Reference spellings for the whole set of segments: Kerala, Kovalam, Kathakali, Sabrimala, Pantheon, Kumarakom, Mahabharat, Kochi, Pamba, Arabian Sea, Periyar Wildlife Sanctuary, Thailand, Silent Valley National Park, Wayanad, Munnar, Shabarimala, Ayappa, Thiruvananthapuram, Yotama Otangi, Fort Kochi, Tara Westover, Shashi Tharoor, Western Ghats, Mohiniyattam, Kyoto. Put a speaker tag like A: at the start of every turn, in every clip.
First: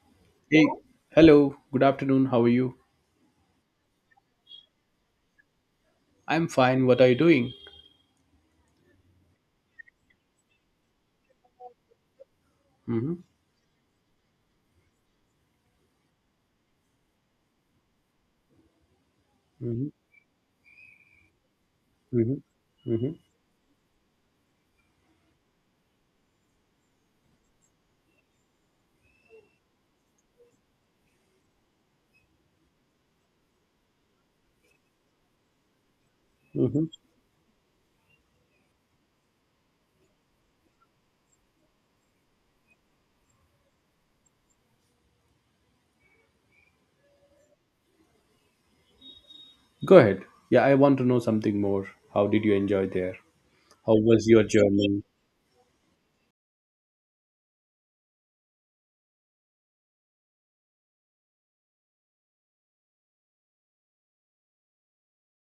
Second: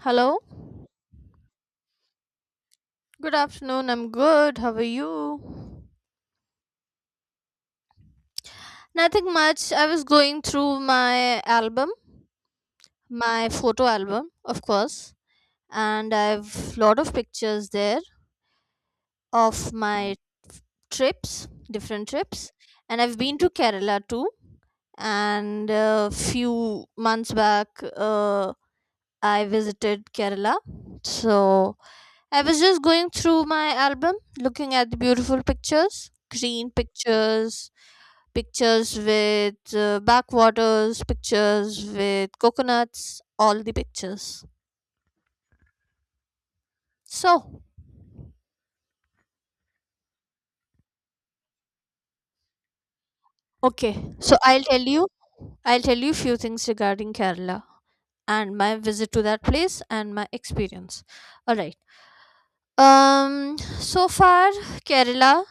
A: Hello.
B: Hey, hello. Good afternoon. How are you?
A: Good afternoon. I'm good. How are you?
B: I'm fine. What are you doing?
A: Nothing much. I was going through my album,
B: Mm-hmm.
A: my photo album, of course, and I've lot of pictures there of my trips, different trips, and I've been to Kerala too. And a few months back, uh, I visited Kerala. So I was just going through my album, looking at the beautiful pictures,
B: hmm
A: green
B: hmm
A: pictures, pictures with backwaters, pictures with coconuts, all the pictures. So,
B: Go ahead. Yeah, I want to know something more. How did you enjoy there? How
A: okay,
B: was
A: so
B: your journey?
A: I'll tell you few things regarding Kerala and my visit to that place and my experience. All right. So far Kerala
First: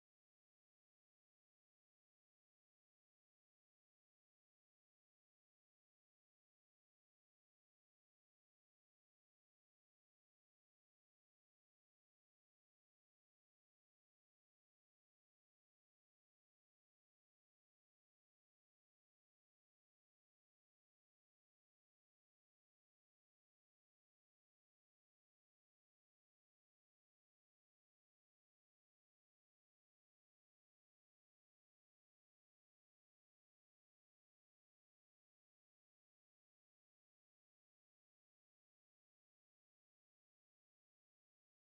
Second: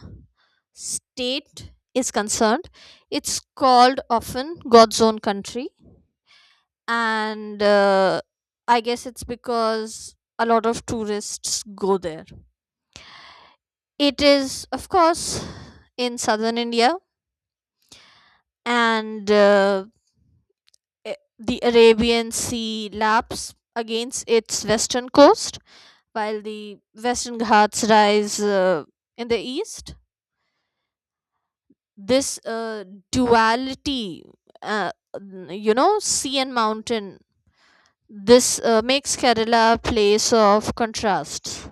A: state is concerned, it's called often God's own country and I guess it's because a lot of tourists go there. It is, of course, in southern India, and the Arabian Sea laps against its western coast, while the Western Ghats rise in the east. This duality, uh, sea and mountain, this makes Kerala a place of contrasts.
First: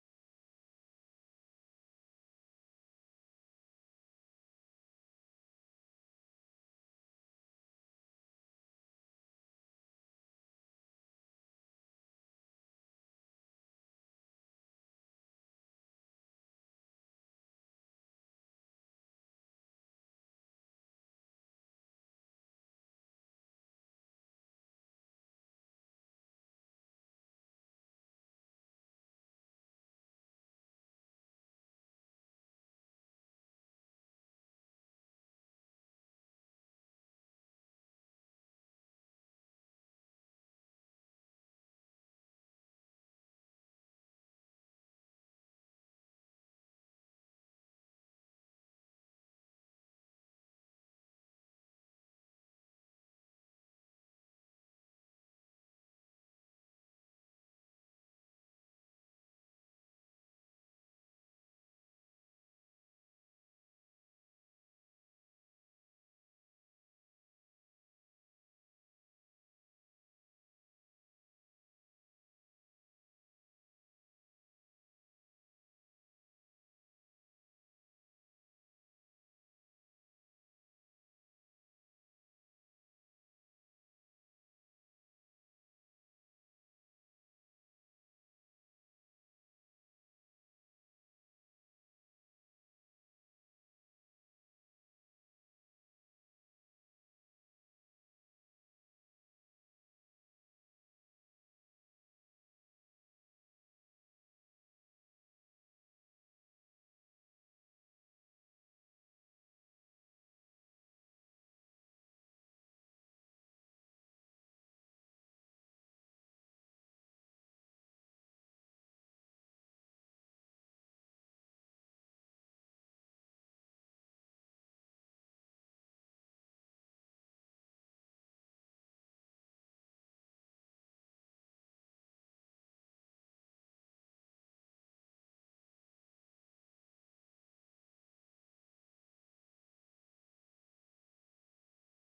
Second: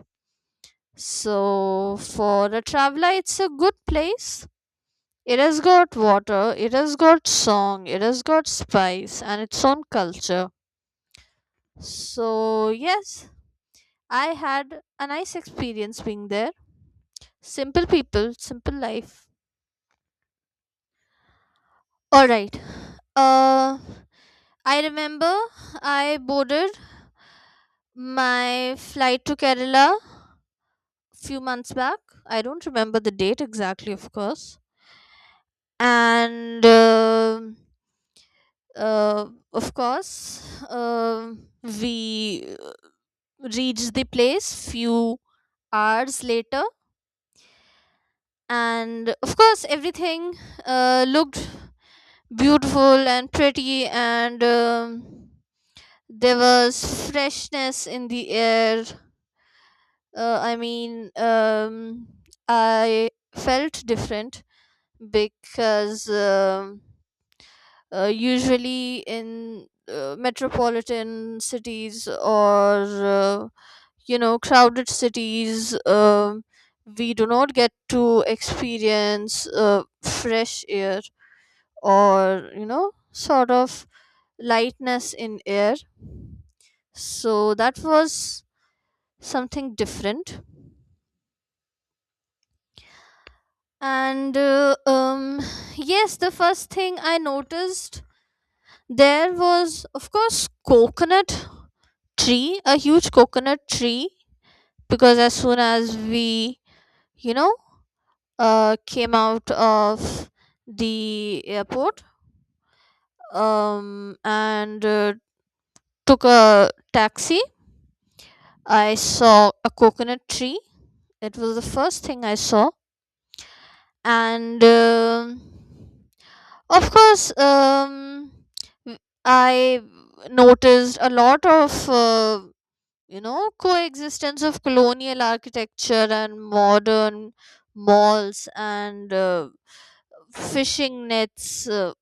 A: So, for a traveler, it's a good place. It has got water, it has got song, it has got spice, and its own culture. So, yes, I had a nice experience being there. Simple people, simple life. Alright. Uh, I remember I boarded my flight to Kerala few months back. I don't remember the date exactly, of course. And. Of course, we reached the place few hours later, and of course everything looked beautiful and pretty, and there was freshness in the air. uh, i mean um, I felt different because usually in metropolitan cities, or you know, crowded cities, we do not get to experience fresh air, or you know, sort of lightness in air. So that was something different, and yes, the first thing I noticed. There was, of course, coconut tree, a huge coconut tree, because as soon as we, you know, came out of the airport, and took a taxi, I saw a coconut tree. It was the first thing I saw, and of course, w- I noticed a lot of. You know, coexistence of colonial architecture and modern malls, and fishing nets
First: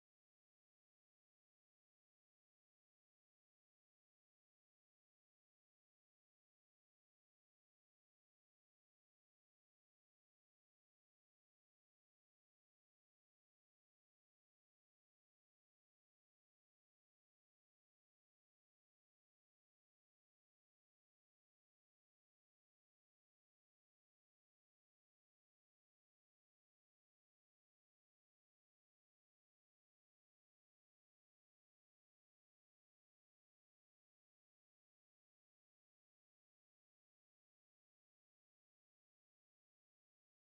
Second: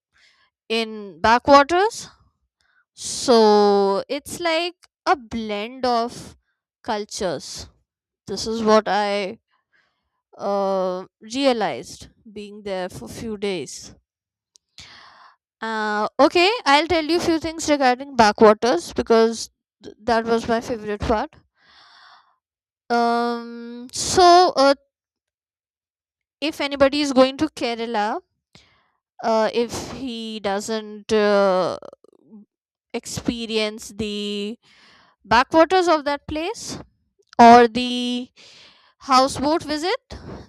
A: in backwaters. So it's like a blend of cultures. This is what I uh, realized being there for few days. Okay, I'll tell you few things regarding backwaters because that was my favorite part. So if anybody is going to Kerala, if he doesn't experience the backwaters of that place or the houseboat visit,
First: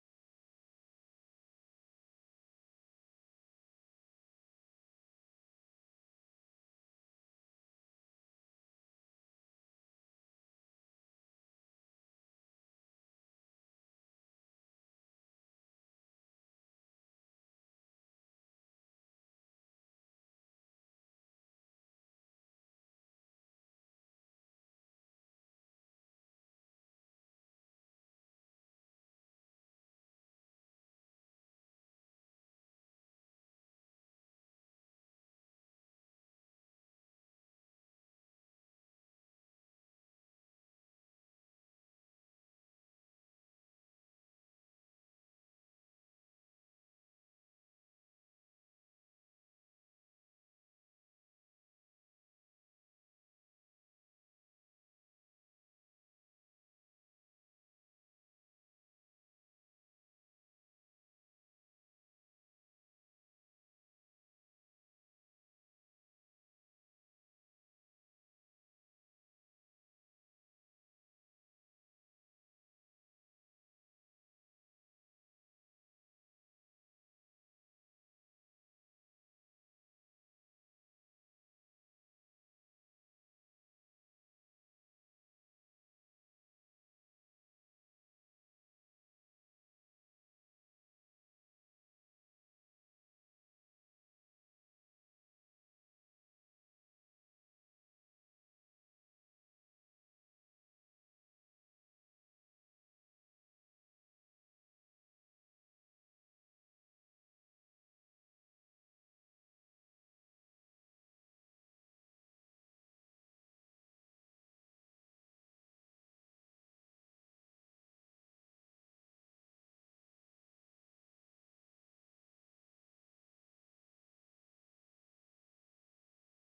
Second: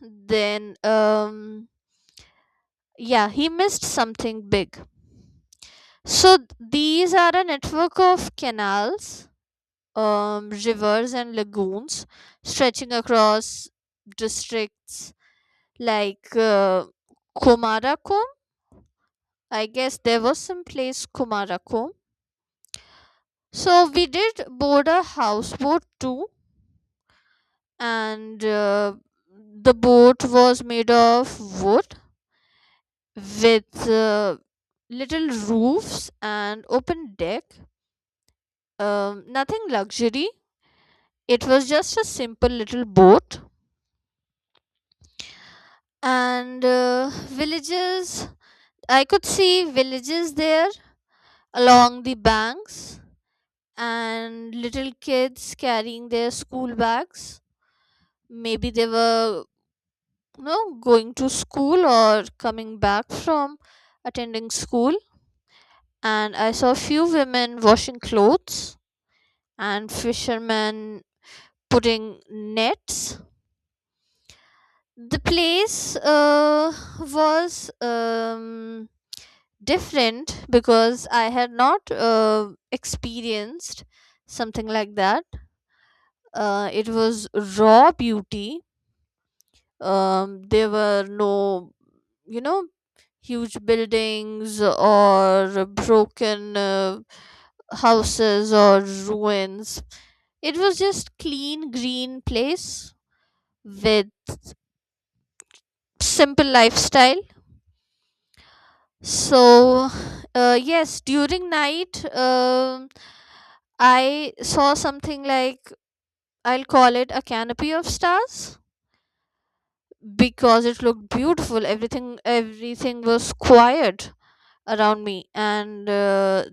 A: then yeah, he missed something big. So these are a network of canals, rivers, and lagoons stretching across districts like Komarakom. I guess there was some place Kumarakom. So we did board a houseboat too, and the boat was made of wood with little roofs and open deck. Nothing luxury. It was just a simple little boat, and villages. I could see villages there along the banks and little kids carrying their school bags. Maybe they were, you know, going to school or coming back from attending school. And I saw few women washing clothes and fishermen putting nets. The place was different because I had not experienced something like that. It was raw beauty. There were no, you know, huge buildings or broken houses or ruins. It was just clean green place with simple lifestyle. So yes, during night, I saw something like, I'll call it a canopy of stars, because it looked beautiful. Everything was quiet around me, and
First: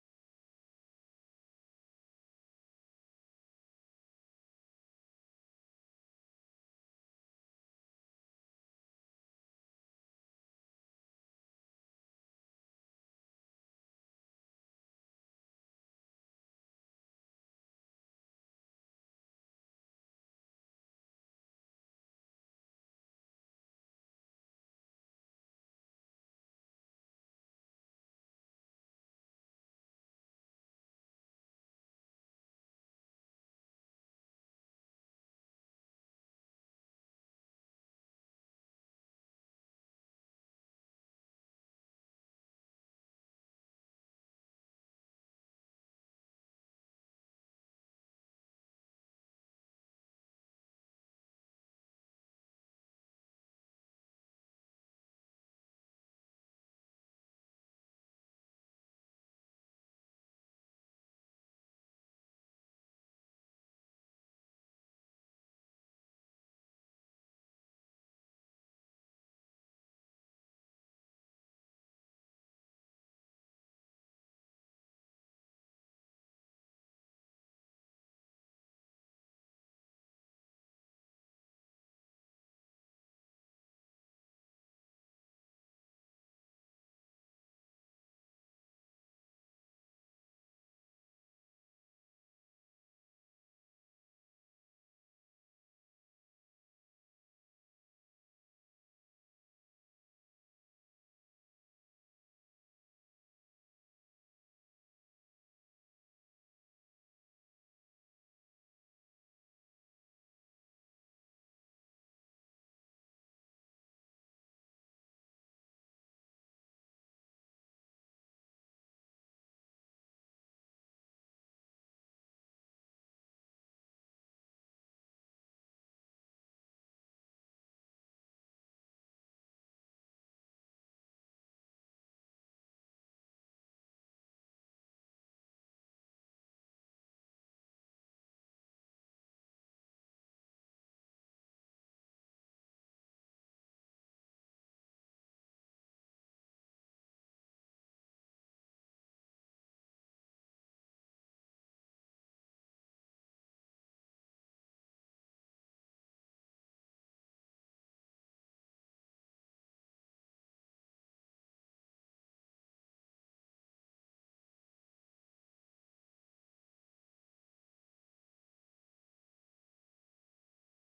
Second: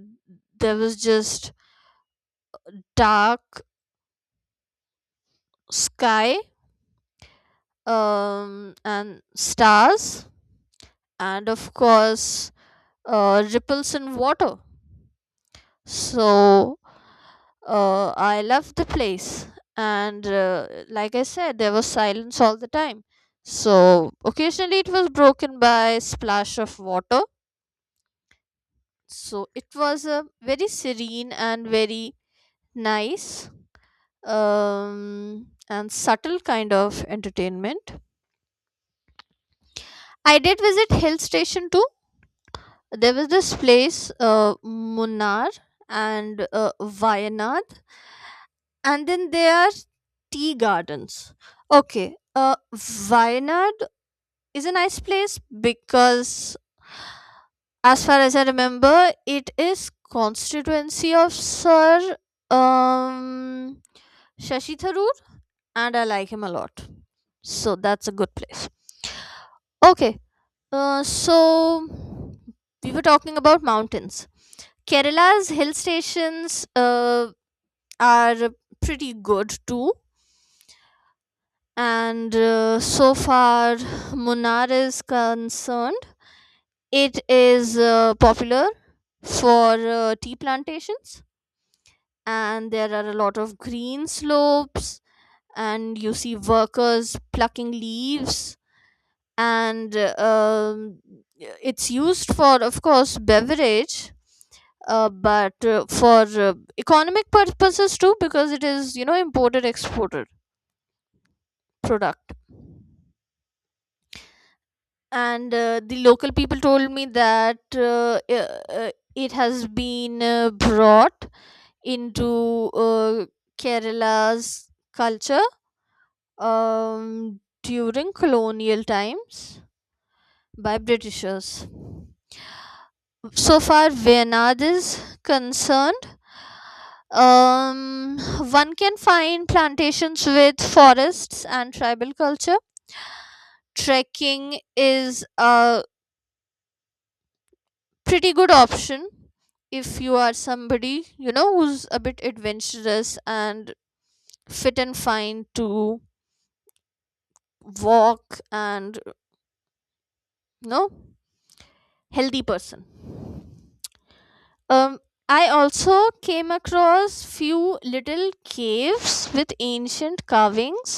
A: there was just dark sky, and stars, and of course ripples in water. So I loved the place, and like I said, there was silence all the time. So occasionally it was broken by splash of water. So it was a very serene and very nice and subtle kind of entertainment. I did visit hill station too. There was this place, Munnar and Wayanad, and then there are tea gardens. Okay, Wayanad is a nice place because, as far as I remember, it is constituency of Sir um, Shashi Tharoor, and I like him a lot. So that's a good place. Okay, so we were talking about mountains. Kerala's hill stations are pretty good too. And so far Munnar is concerned, it is popular for tea plantations, and there are a lot of green slopes, and you see workers plucking leaves, and it's used for, of course, beverage, but for economic purposes too, because it is, you know, imported exported product. And the local people told me that it has been brought into Kerala's culture during colonial times by Britishers. So far, Vinod is concerned. One can find plantations with forests and tribal culture. Trekking is a pretty good option if you are somebody, you know, who's a bit adventurous and fit and fine to walk and, you know, healthy person. um I also came across few little caves with ancient carvings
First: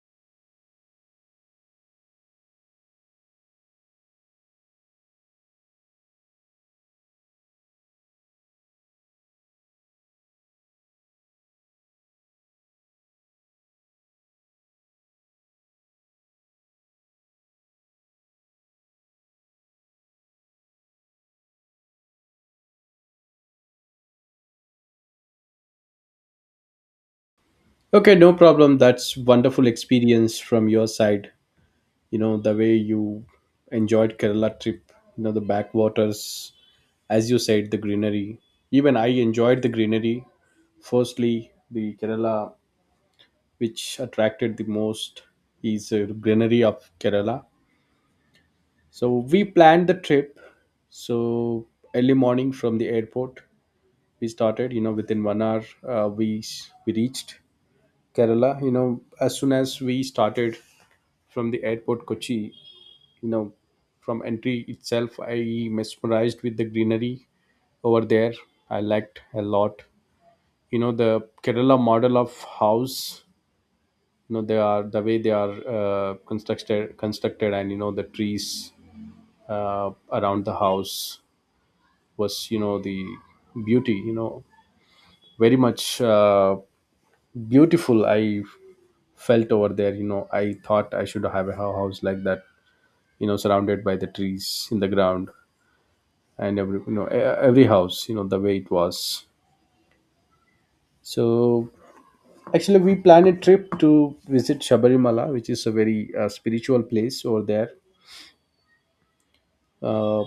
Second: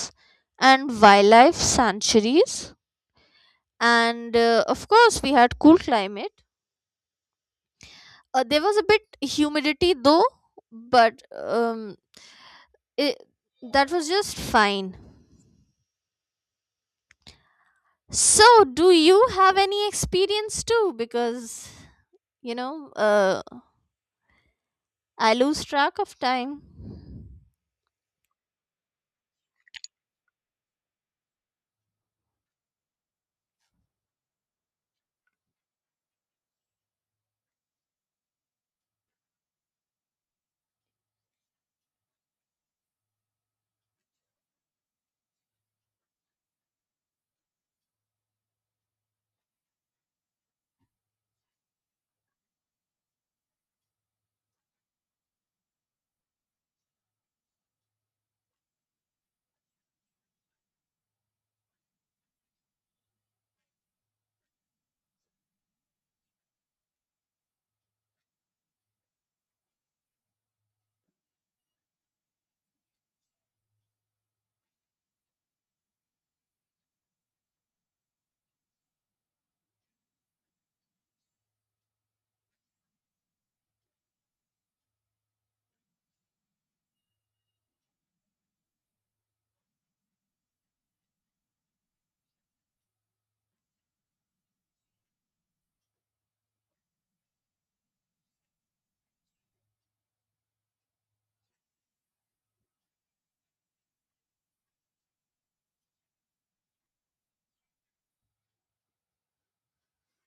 A: and wildlife sanctuaries, and of course we had cool climate. There was a bit humidity though, but um it, that was just fine. So do you have any experience too? Because you know, I lose track of time.
B: Okay, no problem. That's wonderful experience from your side. You know, the way you enjoyed Kerala trip, you know, the backwaters, as you said, the greenery. Even I enjoyed the greenery. Firstly, the Kerala, which attracted the most is greenery of Kerala. So we planned the trip. So early morning from the airport, we started. You know, within one hour, we reached Kerala. You know, as soon as we started from the airport, Kochi. You know, from entry itself, I mesmerized with the greenery over there. I liked a lot. You know, the Kerala model of house. You know, they are the way they are constructed, and you know the trees around the house was, you know, the beauty, you know, very much beautiful I felt over there. You know, I thought I should have a house like that, you know, surrounded by the trees in the ground, and every, you know, every house, you know, the way it was. So actually we planned a trip to visit Shabarimala, which is a very spiritual place over there, uh,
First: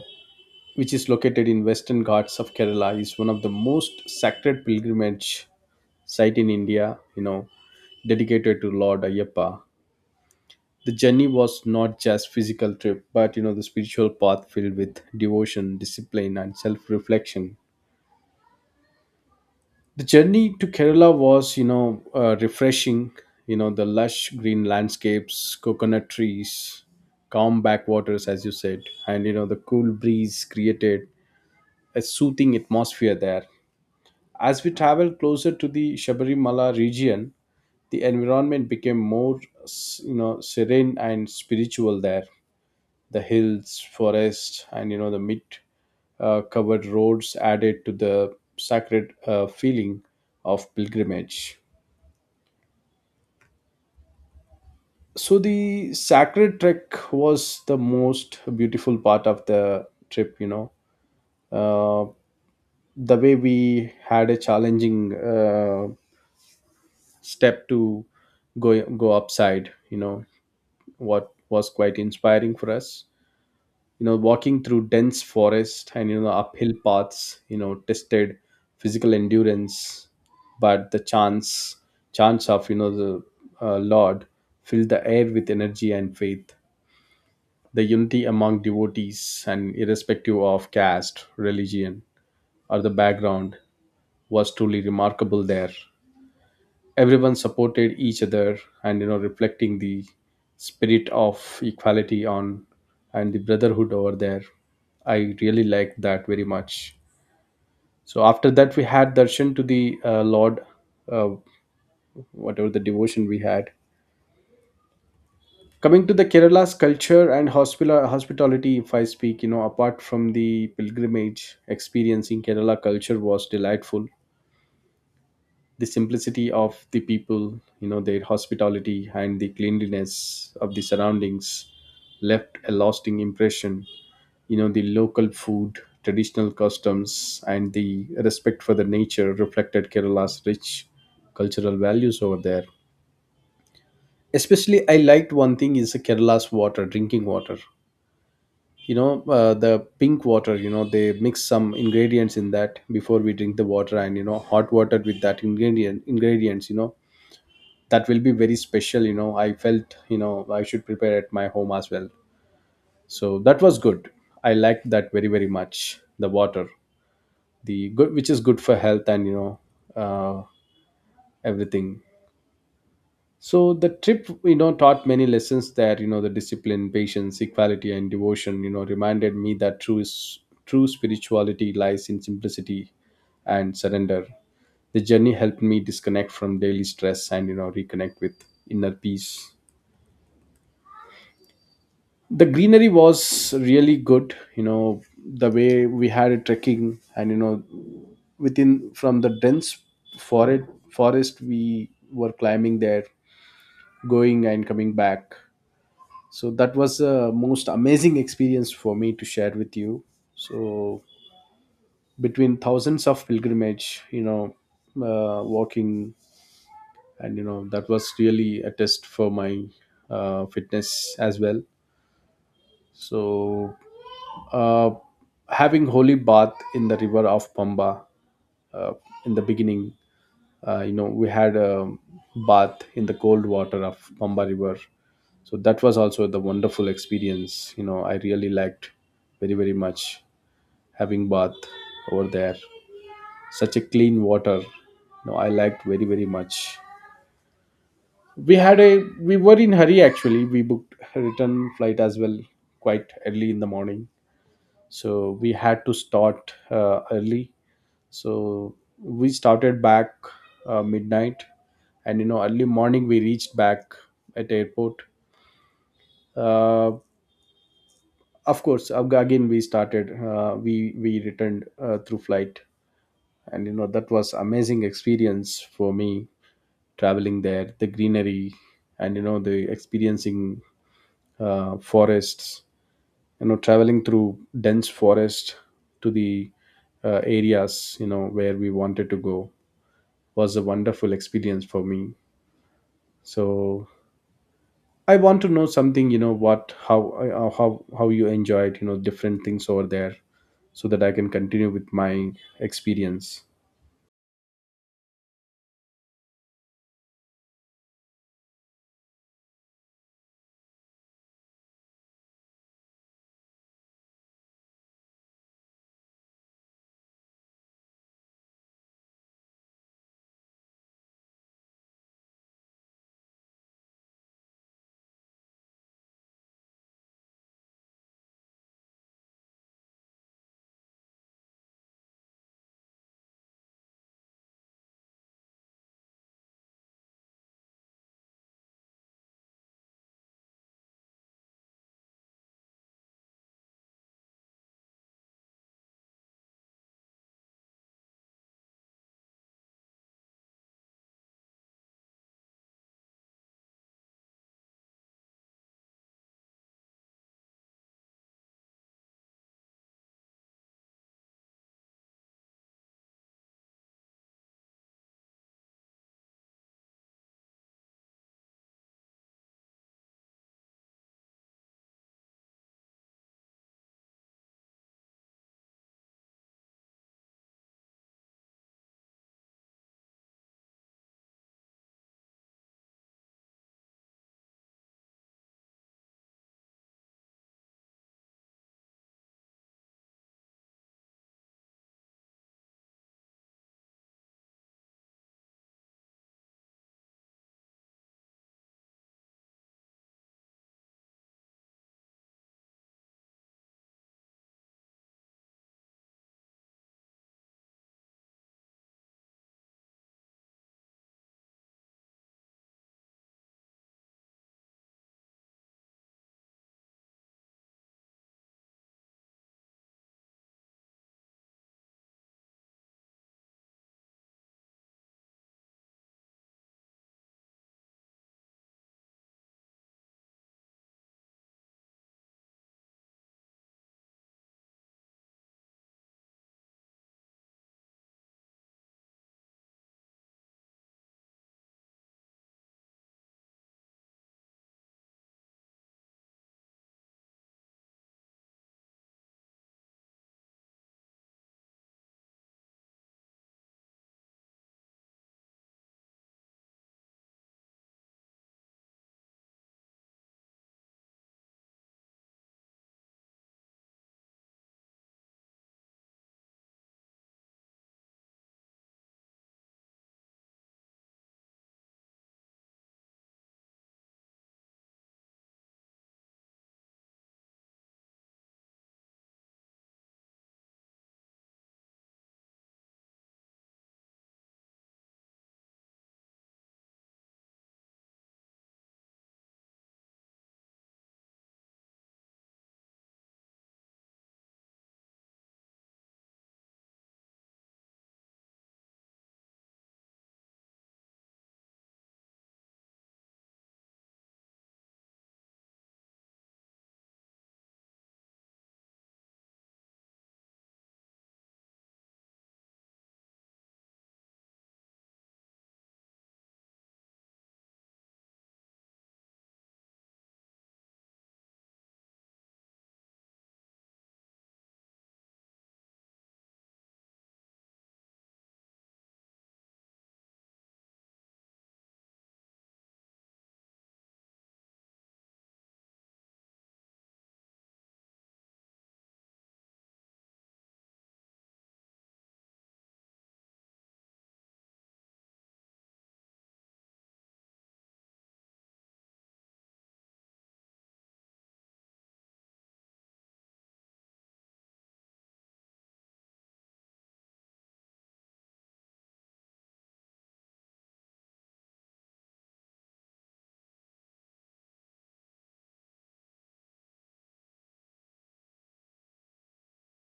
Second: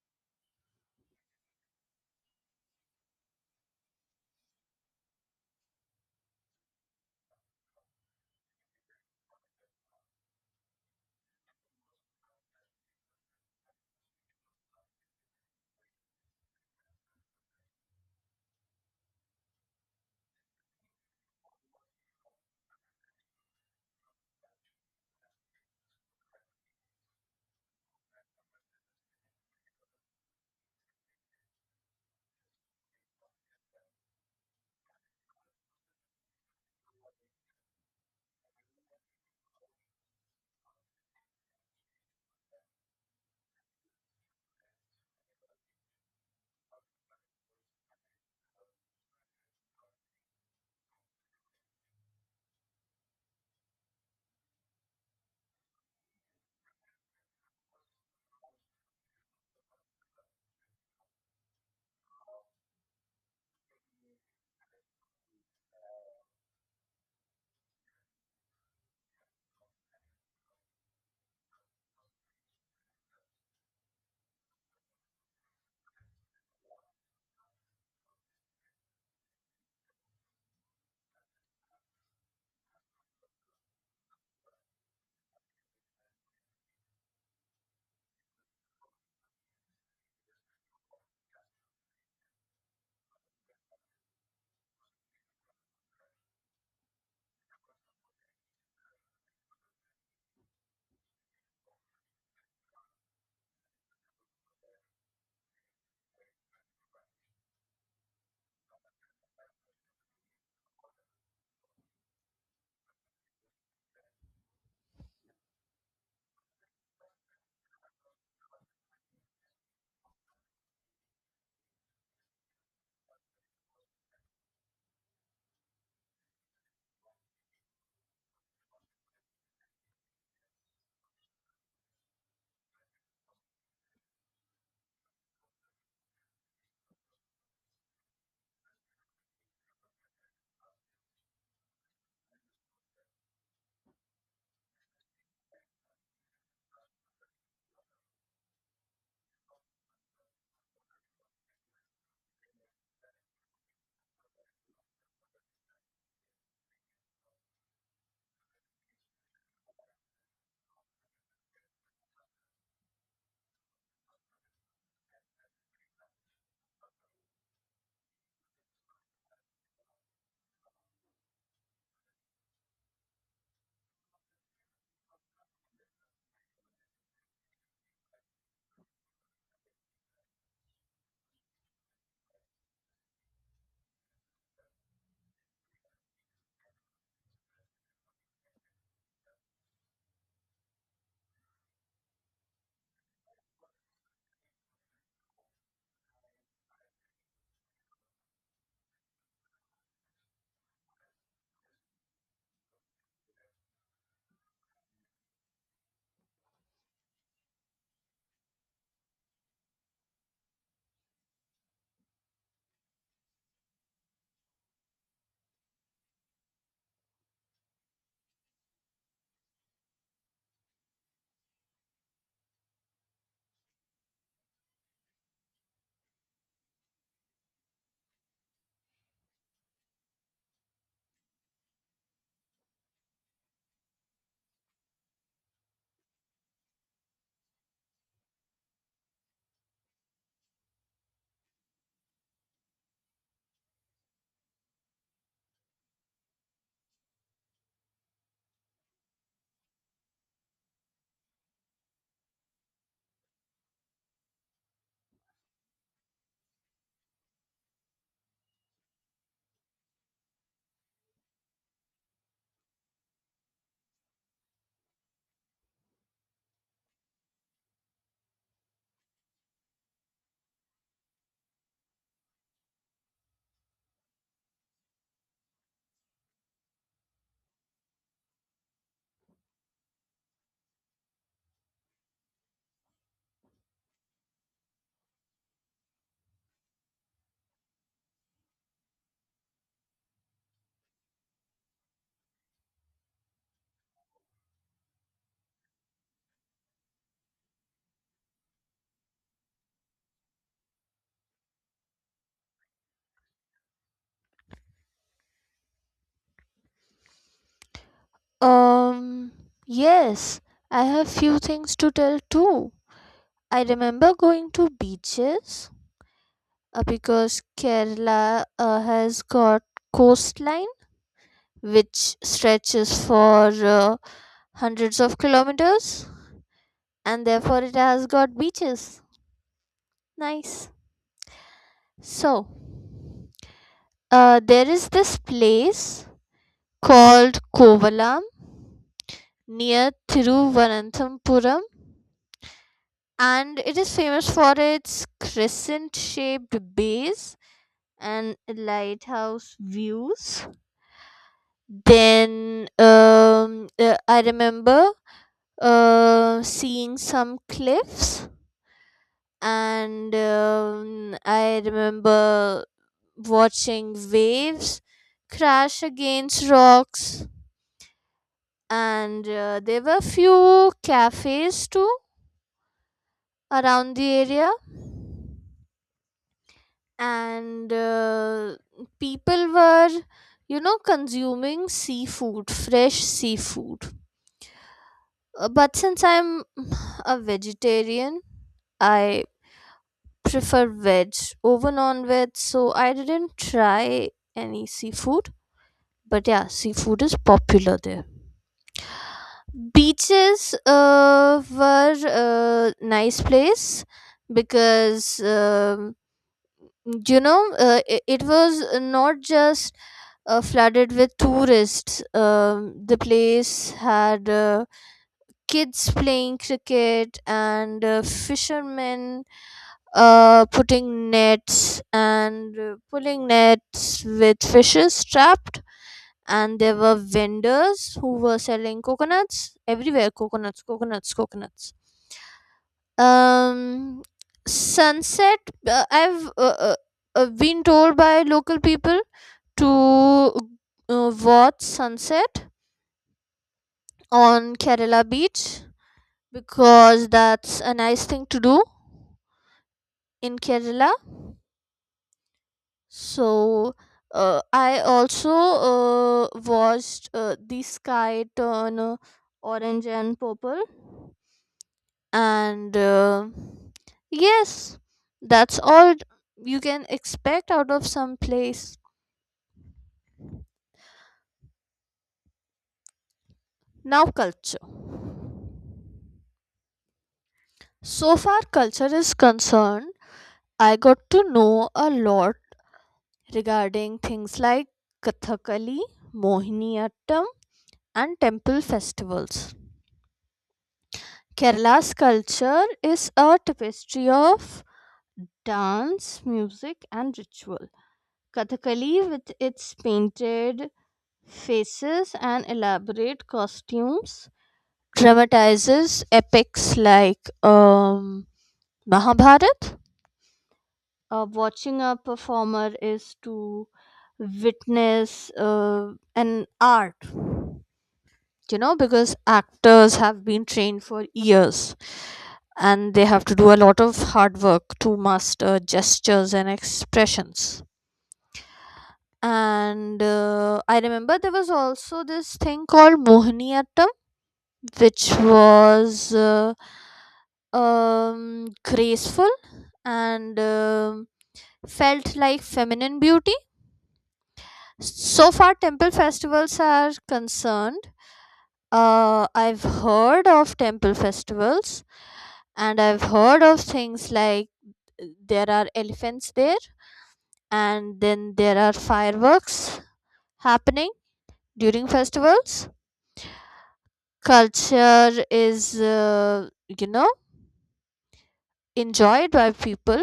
B: which is located in Western Ghats of Kerala, is one of the most sacred pilgrimage site in India, you know, dedicated to Lord Ayappa. The journey was not just physical trip, but you know the spiritual path filled with devotion, discipline, and self-reflection. The journey to Kerala was, you know, refreshing. You know, the lush green landscapes, coconut trees, calm backwaters, as you said, and you know the cool breeze created a soothing atmosphere there. As we traveled closer to the Shabarimala region, the environment became more you know serene and spiritual there. The hills, forests, and you know the mid covered roads added to the sacred feeling of pilgrimage. So the sacred trek was the most beautiful part of the trip, you know. Uh, the way we had a challenging uh, step to go go upside, you know, what was quite inspiring for us, you know, walking through dense forest and you know uphill paths, you know, tested physical endurance. But the chance of, you know, the lord filled the air with energy and faith. The unity among devotees, and irrespective of caste, religion, or the background was truly remarkable there. Everyone supported each other, and you know reflecting the spirit of equality on and the brotherhood over there. I really liked that very much. So after that we had darshan to the lord, uh, whatever the devotion we had. Coming to the Kerala's culture and hospitality, if I speak, you know, apart from the pilgrimage, experiencing Kerala culture was delightful. The simplicity of the people, you know, their hospitality and the cleanliness of the surroundings left a lasting impression. You know, the local food, traditional customs, and the respect for the nature reflected Kerala's rich cultural values over there. Especially, I liked one thing is Kerala's water, drinking water. You know, the pink water, you know, they mix some ingredients in that before we drink the water, and, you know, hot water with that ingredients, you know, that will be very special, you know. I felt, you know, I should prepare at my home as well. So that was good. I liked that very, very much, the water. The good, which is good for health, and, you know, uh, everything. So the trip, you know, taught many lessons there, you know. The discipline, patience, equality, and devotion, you know, reminded me that true spirituality lies in simplicity and surrender. The journey helped me disconnect from daily stress and you know reconnect with inner peace. The greenery was really good, you know, the way we had a trekking, and you know within from the dense forest forest we were climbing there, going and coming back. So that was a most amazing experience for me to share with you. So between thousands of pilgrimage, you know, walking, and you know that was really a test for my fitness as well. So, uh, having holy bath in the river of Pamba, uh, in the beginning. You know, we had a bath in the cold water of Pamba River. So that was also the wonderful experience. You know, I really liked very, very much having bath over there. Such a clean water. You know, I liked very, very much. We had a we were in hurry actually. We booked a return flight as well, quite early in the morning. So we had to start early. So we started back midnight, and you know early morning we reached back at airport. Uh, of course, again we started, we returned through flight. And you know that was amazing experience for me, traveling there, the greenery, and you know the experiencing forests, you know, traveling through dense forest to the areas, you know, where we wanted to go was a wonderful experience for me. So I want to know something. You know, what how you enjoyed, you know, different things over there, so that I can continue with my experience.
A: Um, yes, I have few things to tell too. I remember going to beaches because Kerala has got coastline which stretches for hundreds of kilometers, and therefore it has got beaches. Nice. So, there is this place called Kovalam near Thiruvananthapuram, and it is famous for its crescent shaped base and lighthouse views. Then I remember seeing some cliffs, and I remember watching waves crash against rocks, and there were few cafes too around the area, and people were, you know, consuming seafood, fresh seafood. But since I'm a vegetarian, I prefer veg over non-veg, so I didn't try any seafood. But yeah, seafood is popular there. Beaches were a nice place because um you know, it was not just flooded with tourists. The place had kids playing cricket, and fishermen putting nets, and pulling nets with fishes trapped. And there were vendors who were selling coconuts everywhere, coconuts, coconuts, coconuts. um Sunset, I've uh, been told by local people to watch sunset on Kerala beach, because that's a nice thing to do in Kerala. So I also uh, watched the sky turn orange and purple, and yes, that's all you can expect out of some place. Now culture. So far culture is concerned, I got to know a lot regarding things like Kathakali, Mohiniyattam, and temple festivals. Kerala's culture is a tapestry of dance, music, and ritual. Kathakali, with its painted faces and elaborate costumes, dramatizes epics like Mahabharat. Watching a performer is to witness an art, you know, because actors have been trained for years, and they have to do a lot of hard work to master gestures and expressions. And I remember there was also this thing called Mohiniyattam, which was graceful, and felt like feminine beauty. So far, temple festivals are concerned. I've heard of temple festivals, and I've heard of things like there are elephants there, and then there are fireworks happening during festivals. Culture is, you know, enjoyed by people.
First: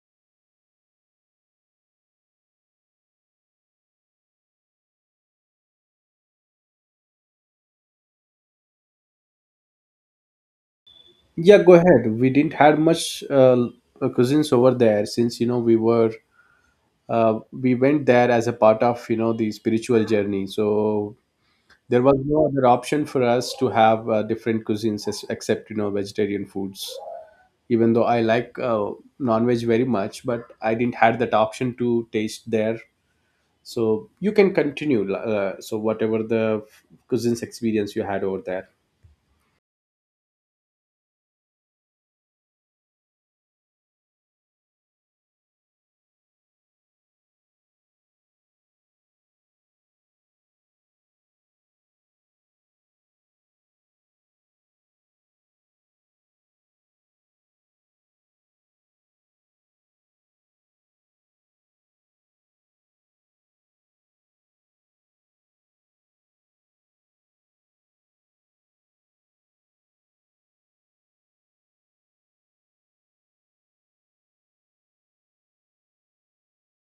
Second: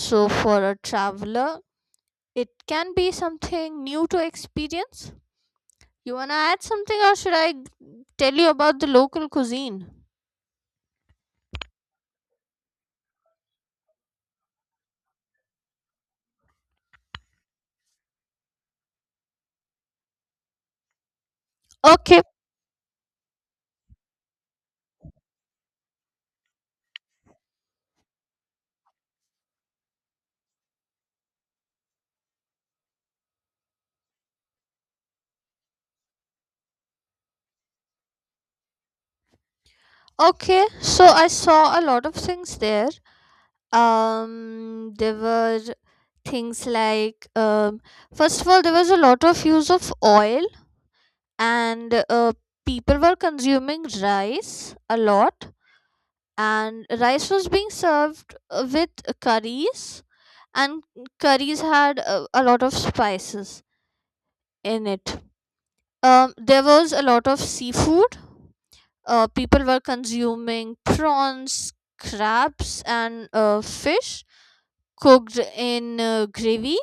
A: So, for a traveler, it can be something new to experience. You wanna add something, or should I tell you about the local cuisine?
B: Yeah, go ahead. We didn't have much cousins over there, since you know we went there as a part of, you know, the spiritual journey. So there was
A: Okay,
B: no other option for us to have different cuisines, except you know vegetarian foods. Even though I like non-veg very much, but I didn't had that option to taste their. So you can continue, so whatever the cousins experience you had over there.
A: okay. So I saw a lot of things there. There were things like, first of all, there was a lot of use of oil, and people were consuming rice a lot, and rice was being served with curries, and curries had a lot of spices in it. There was a lot of seafood. People were consuming prawns, crabs, and fish cooked in gravy.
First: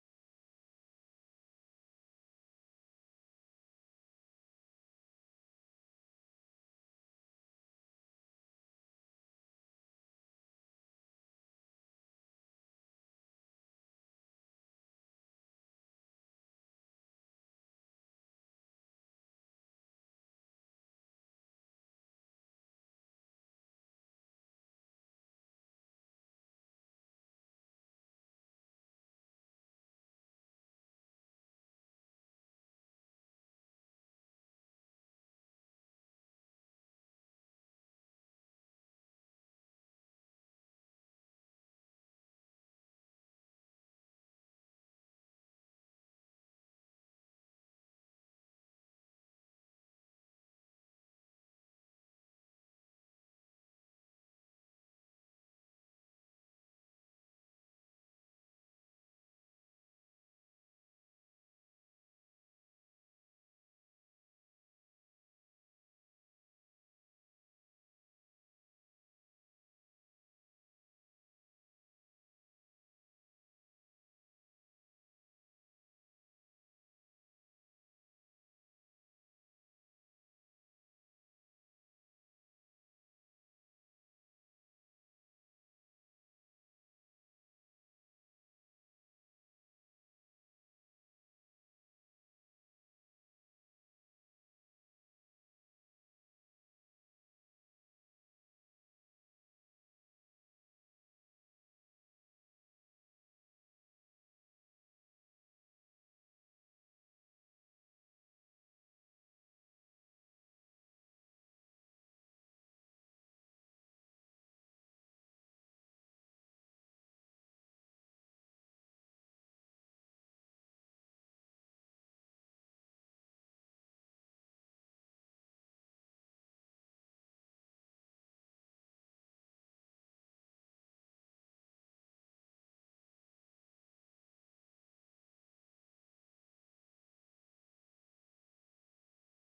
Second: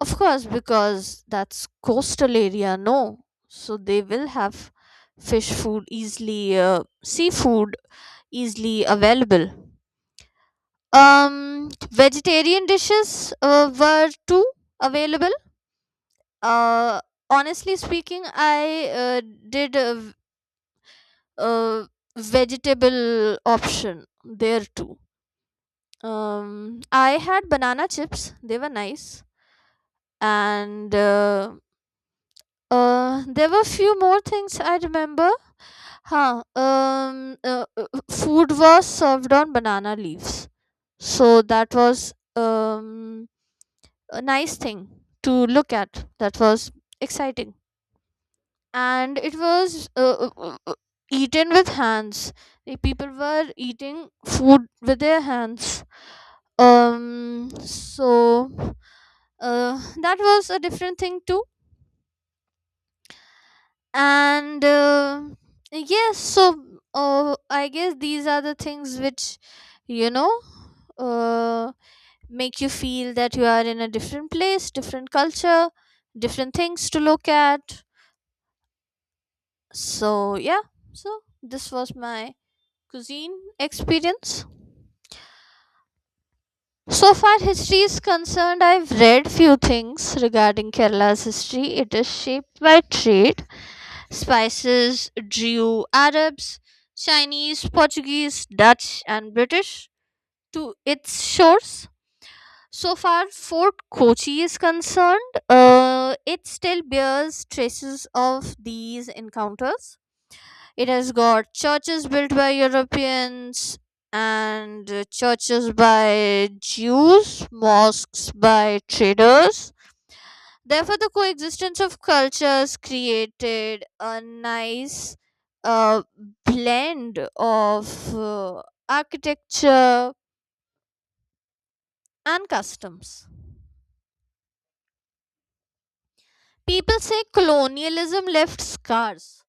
A: Of course, because that's coastal area, no. So they will have fish food easily, seafood easily available. Vegetarian dishes were too available. Uh, Honestly speaking, I did a vegetable option there too. I had banana chips; they were nice, and there were few more things I remember. Huh. Food was served on banana leaves, so that was a nice thing to look at. That was exciting. And it was eaten with hands. The people were eating food with their hands. So, that was a different thing too. And yes, so I guess these are the things which you know uh, make you feel that you are in a different place, different culture, different things to look at. So yeah, so this was my cuisine experience. So far, history is concerned, I've read few things regarding Kerala's history. It is shaped by trade, spices, Jew, Arabs, Chinese, Portuguese, Dutch, and British to its shores. So far, Fort Kochi is concerned, it still bears traces of these encounters. It has got churches built by Europeans, and churches by Jews, mosques by traders. Therefore, the coexistence of cultures created a nice uh, blend of architecture and customs. People say colonialism left scars,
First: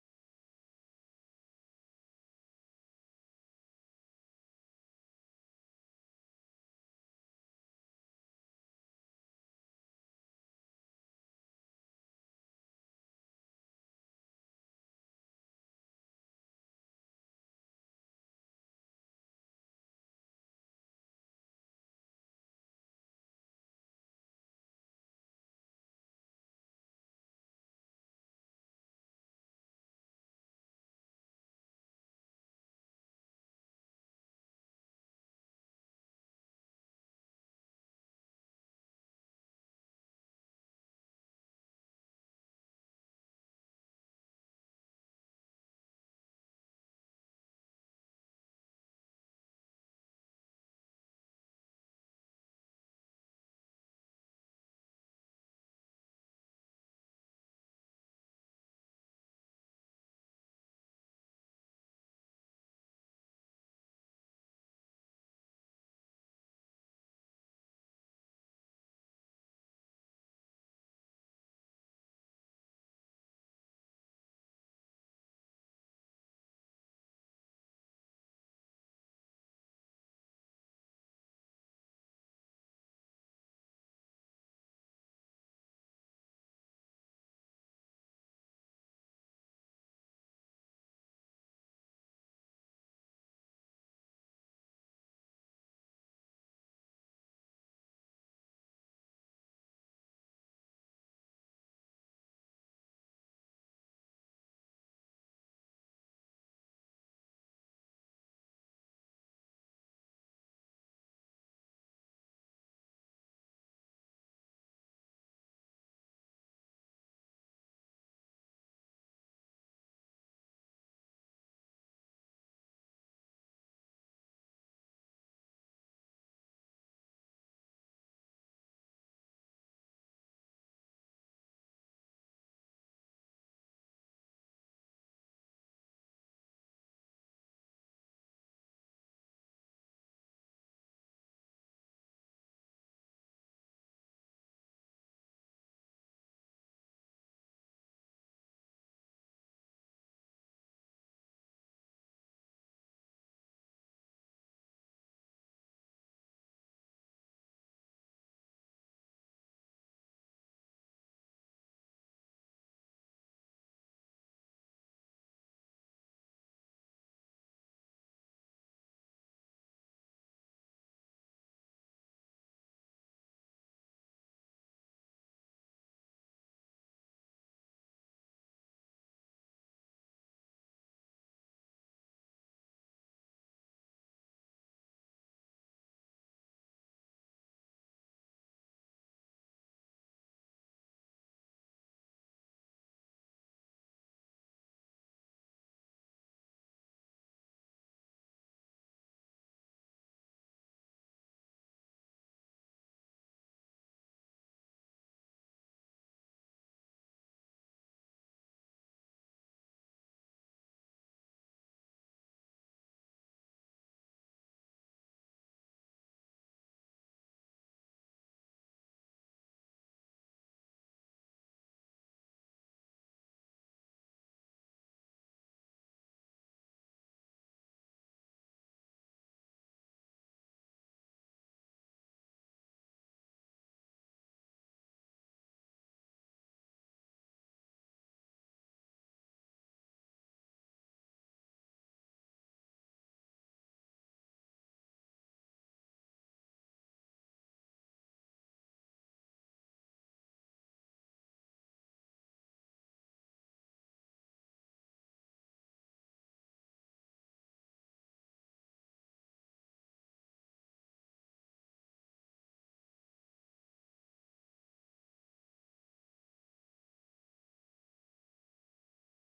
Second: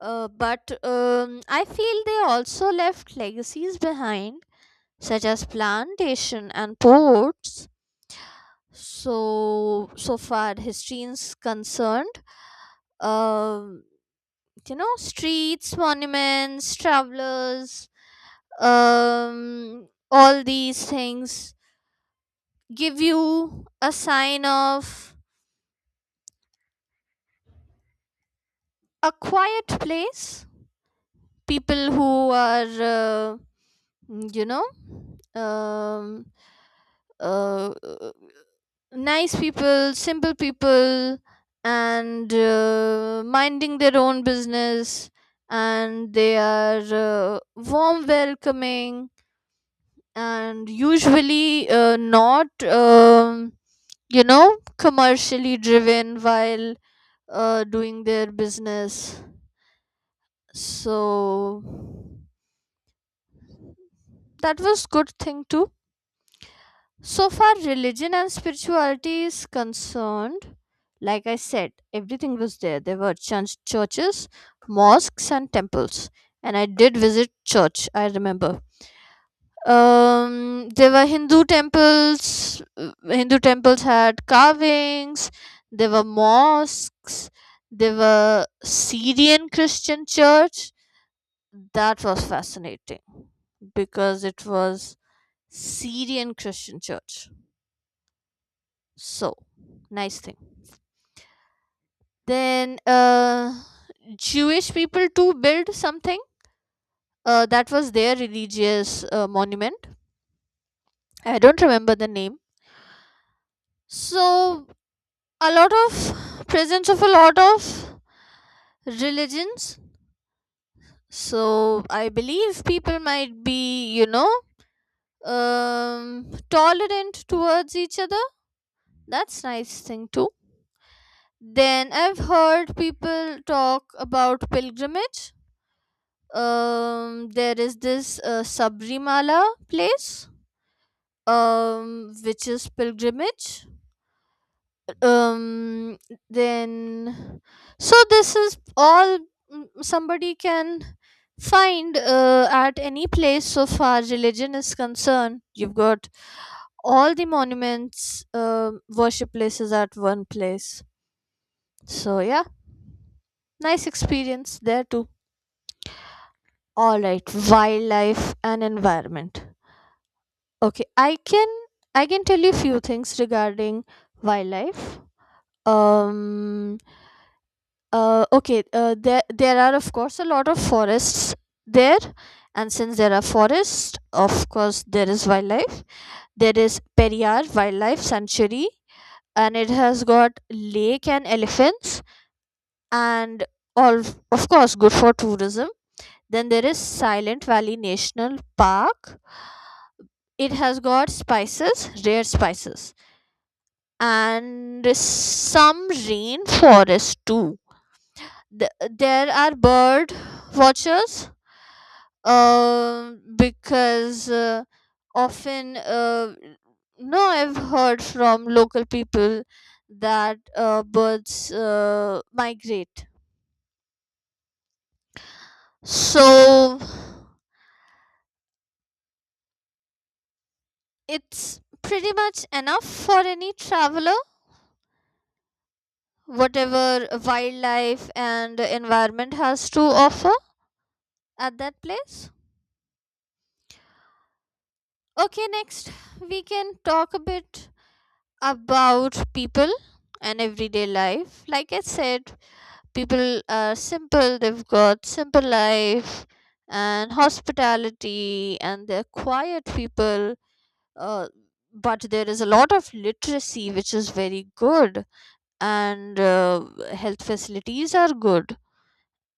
A: but I feel they also left legacies behind, such as plantation and ports. So, so far history is concerned, um, streets, monuments, travelers, all these things give you a sign of a quiet place. People who are Mm, You know, um, uh, uh, nice people, simple people, and minding their own business, and they are warm, welcoming, and usually not, commercially driven while doing their business. So that was good thing too. So far, religion and spirituality is concerned, like I said, everything was there. There were churches, mosques, and temples. And I did visit church, I remember. There were Hindu temples. Hindu temples had carvings. There were mosques. There were Syrian Christian church. That was fascinating because it was Syrian Christian church. So, nice thing. Then, Jewish people too built something, that was their religious monument. I don't remember the name. So, a lot of presence of a lot of religions. So, I believe people might be, tolerant towards each other. That's nice thing too. Then I've heard people talk about pilgrimage. There is this sabrimala place, which is pilgrimage. um then, so this is all. Somebody can find at any place. So far religion is concerned, you've got all the monuments, worship places at one place. So yeah, nice experience there too. All right, wildlife and environment. Okay, I can tell you few things regarding wildlife. Um okay, there are of course a lot of forests there. And since there are forests, of course there is wildlife. There is Periyar Wildlife Sanctuary, and it has got lake and elephants and all, of course good for tourism. Then there is Silent Valley National Park. It has got spices, rare spices, and some rainforest too. There are bird watchers, because often, no, I've heard from local people that birds migrate. So it's pretty much enough for any traveler, whatever wildlife and environment has to offer at that place. Okay, next we can talk a bit about people and everyday life. Like I said, people are simple, they've got simple life and hospitality, and they're quiet people. Uh, but there is a lot of literacy, which is very good, and health facilities are good,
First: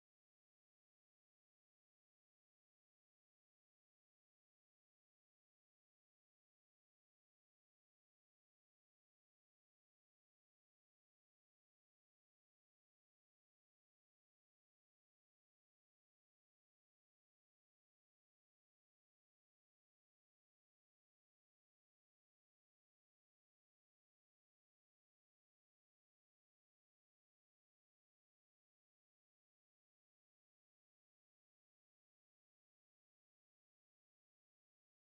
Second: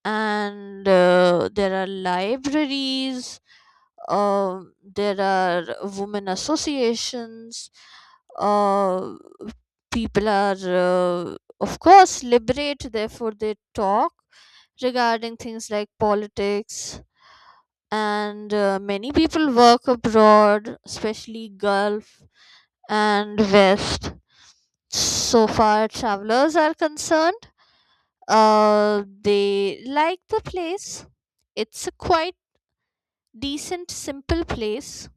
A: and there are libraries. There are women associations. uh, People are of course liberate, therefore they talk regarding things like politics. And many people work abroad, especially gulf and west. So far travelers are concerned, they like the place. It's a quite decent simple place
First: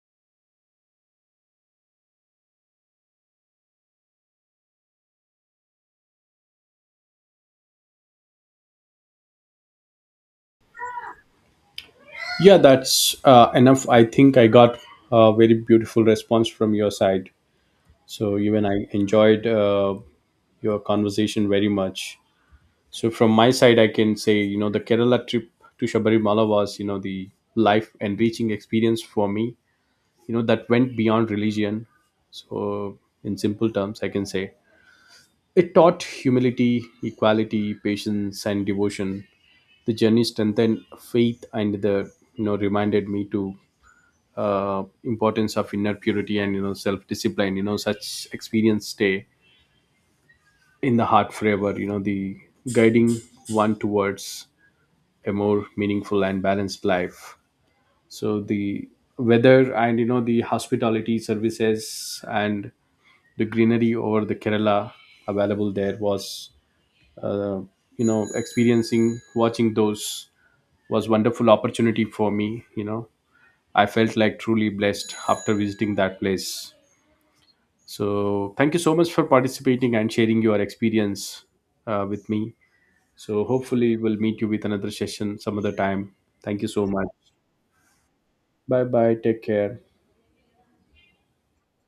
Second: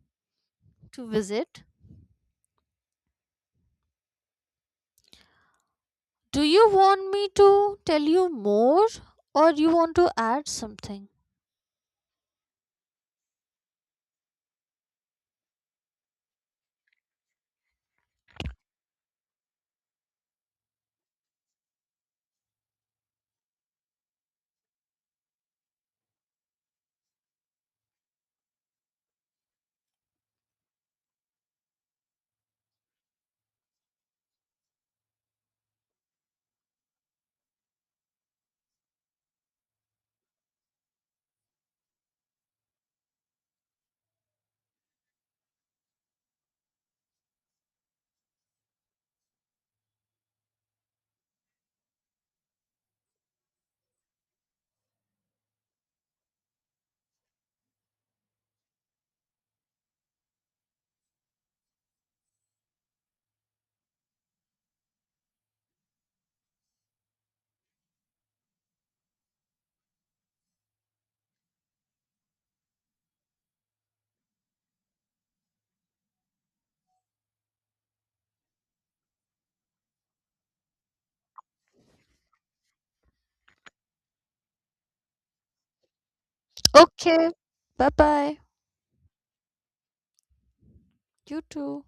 A: to visit. Do you want me to tell you more, or you want to add something?
B: Yeah, that's enough, I think. I got a very beautiful response from your side. So even I enjoyed your conversation very much. So from my side I can say, you know, the Kerala trip to Shabarimala was, you know, the life enriching experience for me, you know, that went beyond religion. So in simple terms I can say it taught humility, equality, patience, and devotion. The journey strengthened faith, and the you know reminded me to importance of inner purity, and you know self discipline. You know, such experience stay in the heart forever, you know, the guiding one towards a more meaningful and balanced life. So the weather, and you know the hospitality services, and the greenery over the Kerala available there was uh, you know experiencing watching those was wonderful opportunity for me, you know. I felt like truly blessed after visiting that place. So, thank you so much for participating and sharing your experience, with me. So, hopefully, we'll meet you with another session some other time. Thank you so much.
A: Okay. Bye bye.
B: Bye bye. Take care.
A: You too.